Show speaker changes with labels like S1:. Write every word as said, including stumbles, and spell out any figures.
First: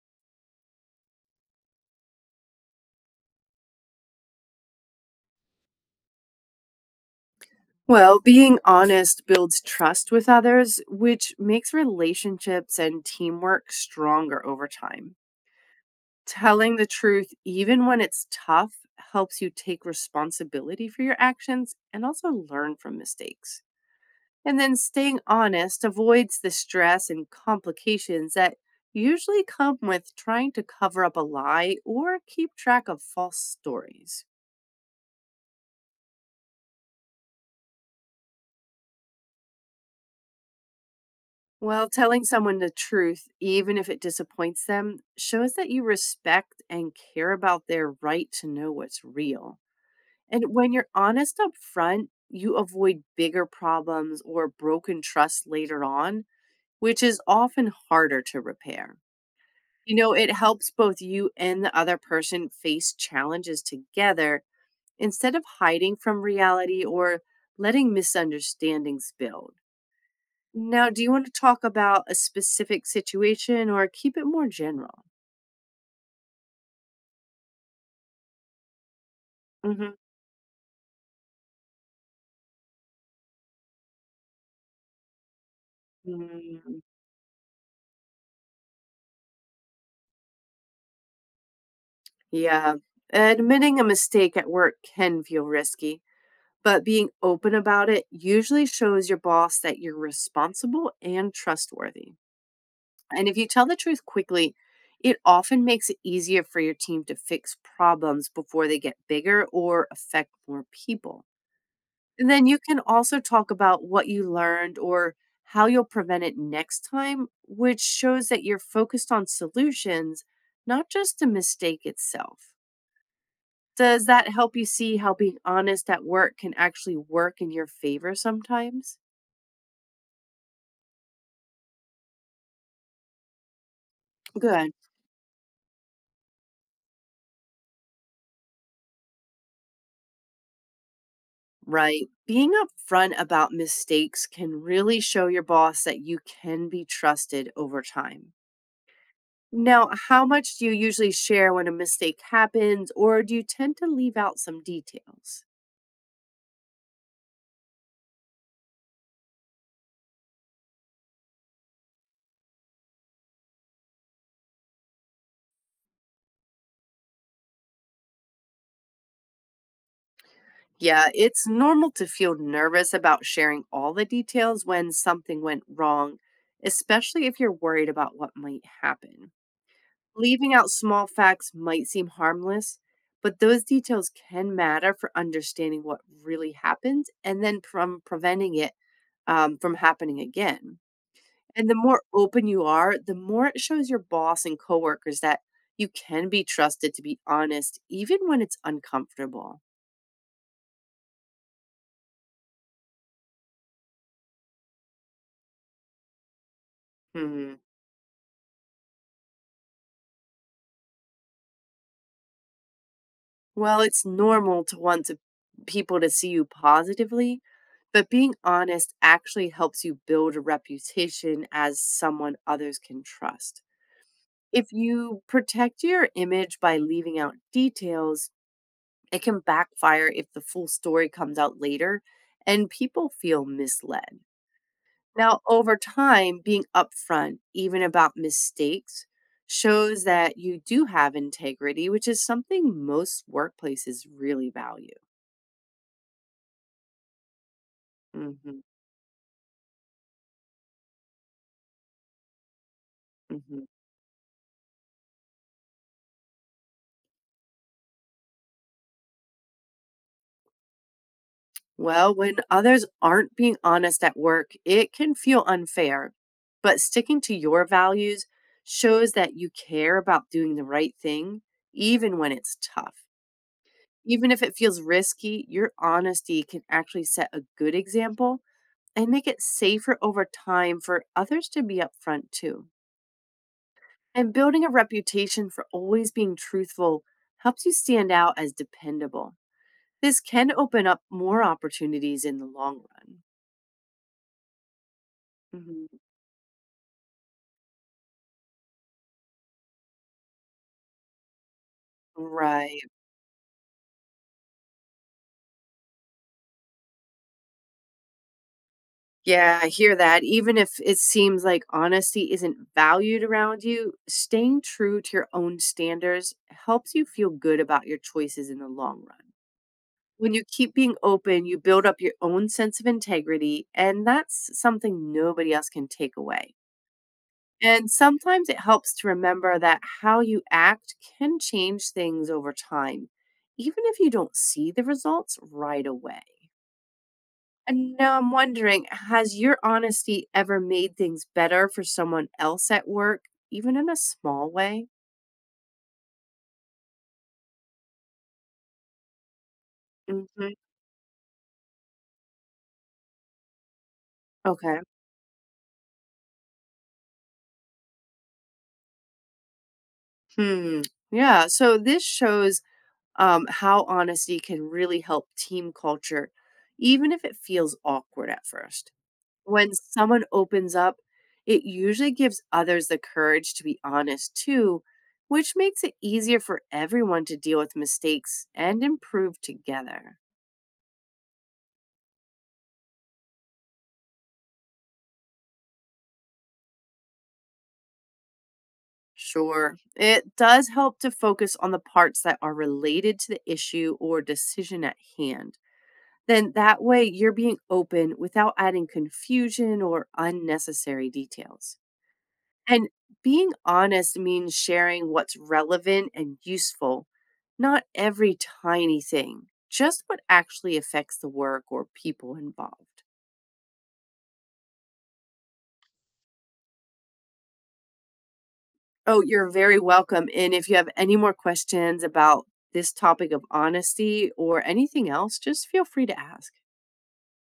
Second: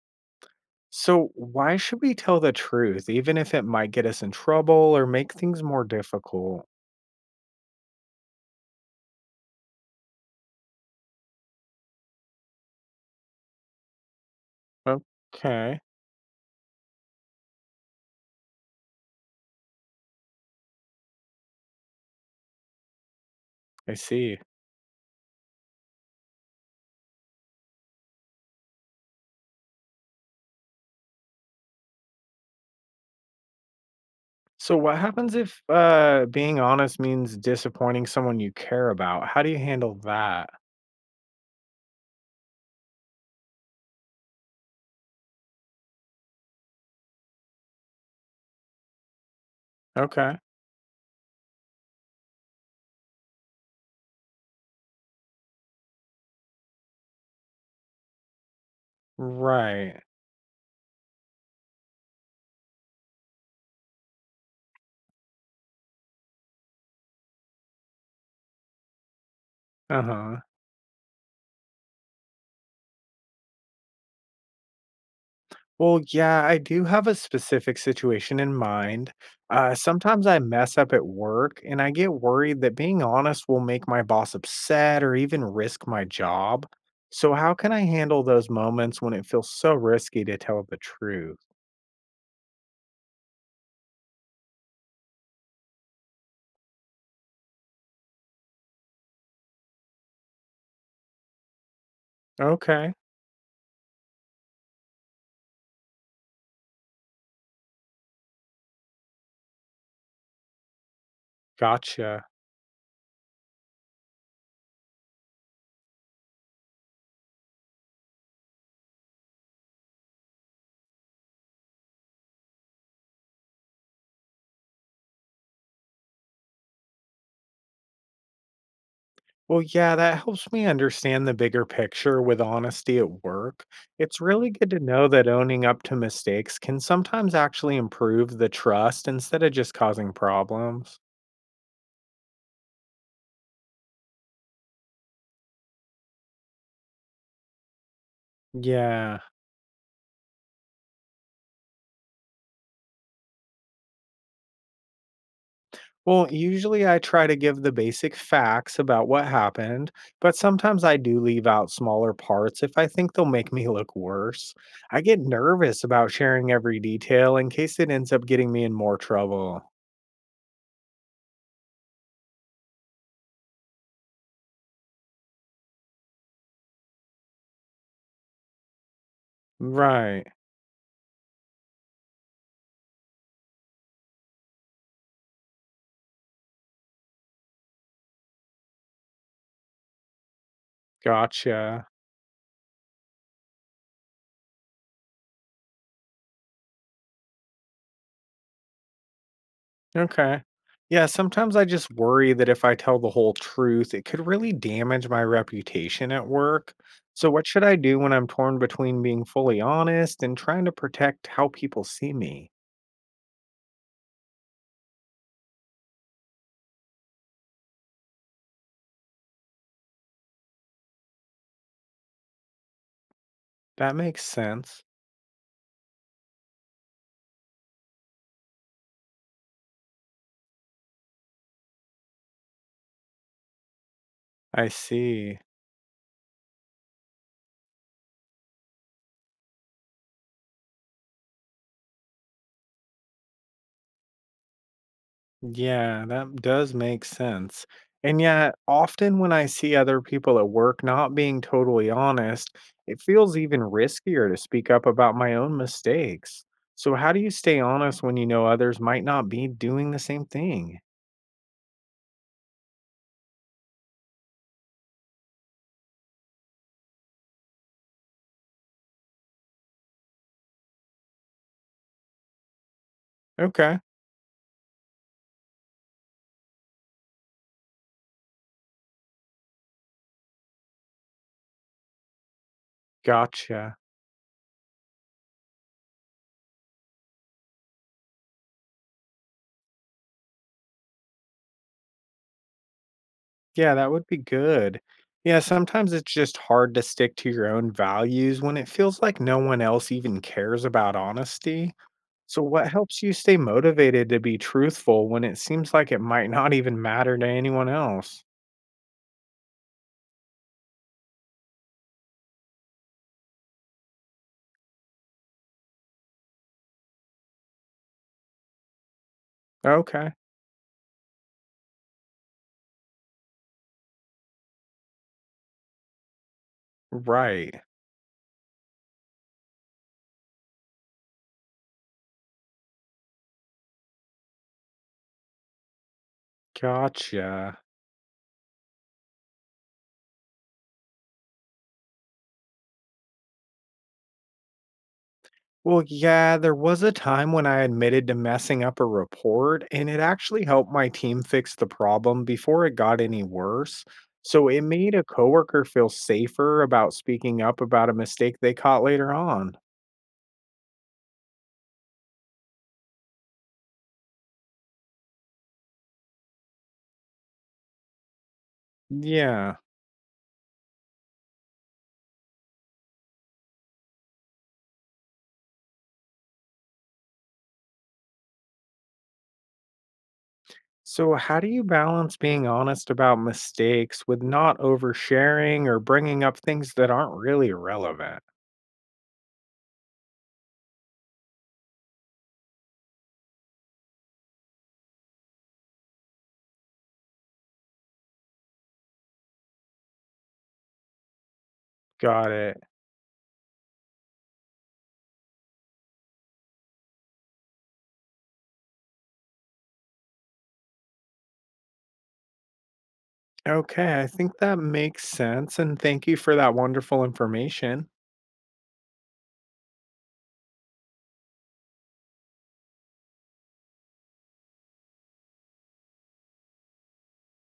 S1: So, why should we tell the truth, even if it might get us in trouble or make things more difficult?
S2: Well, being honest builds trust with others, which makes relationships and teamwork stronger over time.
S1: Okay,
S2: Telling the truth, even when it's tough, helps you take responsibility for your actions and also learn from mistakes.
S1: I see.
S2: And then staying honest avoids the stress and complications that usually come with trying to cover up a lie or keep track of false stories.
S1: So, what happens if uh, being honest means disappointing someone you care about? How do you handle that?
S2: Well, telling someone the truth, even if it disappoints them, shows that you respect and care about their right to know what's real.
S1: Okay,
S2: And when you're honest up front, you avoid bigger problems or broken trust later on, which is often harder to repair. You
S1: right.
S2: know, it helps both you and the other person face challenges together instead of hiding from reality or letting misunderstandings build.
S1: Uh huh.
S2: Now, do you want to talk about a specific situation or keep it more general?
S1: Well, yeah, I do have a specific situation in mind. Uh,
S2: Mhm.
S1: sometimes I mess up at work and I get worried that being honest will make my boss upset or even risk my job.
S2: Mm,
S1: So, how can I handle those moments when it feels so risky to tell the truth?
S2: yeah. Admitting a mistake at work can feel risky, but being open about it usually shows your boss that you're responsible and trustworthy.
S1: Okay,
S2: And if you tell the truth quickly, it often makes it easier for your team to fix problems before they get bigger or affect more people.
S1: gotcha.
S2: And then you can also talk about what you learned or how you'll prevent it next time, which shows that you're focused on solutions, not just the mistake itself. Does that help you see how being honest at work can actually work in your favor sometimes?
S1: Well, yeah, that helps me understand the bigger picture with honesty at work. It's really
S2: Good.
S1: good to know that owning up to mistakes can sometimes actually improve the trust instead of just causing problems.
S2: Right. Being upfront about mistakes can really show your boss that you can be trusted over time.
S1: Yeah.
S2: Now, how much do you usually share when a mistake happens, or do you tend to leave out some details?
S1: Well, usually I try to give the basic facts about what happened, but sometimes I do leave out smaller parts if I think they'll make me look worse. I get nervous about sharing every detail in case it ends up getting me in more trouble.
S2: Yeah, it's normal to feel nervous about sharing all the details when something went wrong, especially if you're worried about what might happen.
S1: Right.
S2: Leaving out small facts might seem harmless, but those details can matter for understanding what really happened and then from preventing it um, from happening again. And the
S1: Gotcha.
S2: more open you are, the more it shows your boss and coworkers that you can be trusted to be honest, even when it's uncomfortable.
S1: Okay. Yeah, sometimes I just worry that if I tell the whole truth, it could really damage my reputation at work. So, what
S2: Hmm.
S1: should I do when I'm torn between being fully honest and trying to protect how people see me?
S2: Well, it's normal to want to people to see you positively, but being honest actually helps you build a reputation as someone others can trust.
S1: That makes
S2: If
S1: sense.
S2: you protect your image by leaving out details, it can backfire if the full story comes out later and people feel misled.
S1: I
S2: Now,
S1: see.
S2: over time, being upfront, even about mistakes, shows that you do have integrity, which is something most workplaces really value.
S1: Yeah, that does make sense. And yet,
S2: Mhm,
S1: often when I see other people at work not being totally honest, it feels even
S2: mhm.
S1: riskier to speak up about my own mistakes. So, how do you stay honest when you know others might not be doing the same thing?
S2: Well, when others aren't being honest at work, it can feel unfair. But sticking to your values shows that you care about doing the right thing, even when it's tough.
S1: Okay,
S2: Even if it feels risky, your honesty can actually set a good example and make it safer over time for others to be upfront too.
S1: gotcha.
S2: And building a reputation for always being truthful helps you stand out as dependable. This can open up more opportunities in the long run.
S1: Yeah, that would be good. Yeah, sometimes
S2: Mhm.
S1: it's just hard to stick to your own values when it feels like no one else even cares about honesty. So, what
S2: Right.
S1: helps you stay motivated to be truthful when it seems like it might not even matter to anyone else?
S2: Yeah, I hear that. Even if it seems like honesty isn't valued around you, staying true to your own standards helps you feel good about your choices in the long run.
S1: Okay.
S2: When you keep being open, you build up your own sense of integrity, and that's something nobody else can take away.
S1: Right.
S2: And sometimes it helps to remember that how you act can change things over time, even if you don't see the results right away.
S1: Gotcha.
S2: And now I'm wondering, has your honesty ever made things better for someone else at work, even in a small way?
S1: Well, yeah, there was a time when I admitted to messing up a report, and it actually
S2: Hmm.
S1: helped my team fix the problem before it got any worse. So, it
S2: Okay.
S1: made a coworker feel safer about speaking up about a mistake they caught later on.
S2: Hmm. Yeah. So this shows um, how honesty can really help team culture, even if it feels awkward at first.
S1: Yeah.
S2: When someone opens up, it usually gives others the courage to be honest too, which makes it easier for everyone to deal with mistakes and improve together.
S1: So, how do you balance being honest about mistakes with not oversharing or bringing up things that aren't really relevant?
S2: Sure, it does help to focus on the parts that are related to the issue or decision at hand. Then that way you're being open without adding confusion or unnecessary details.
S1: Got it.
S2: And being honest means sharing what's relevant and useful, not every tiny thing, just what actually affects the work or people involved.
S1: Okay, I think that makes sense. And thank you for that wonderful information.
S2: Oh, you're very welcome. And if you have any more questions about this topic of honesty or anything else, just feel free to ask.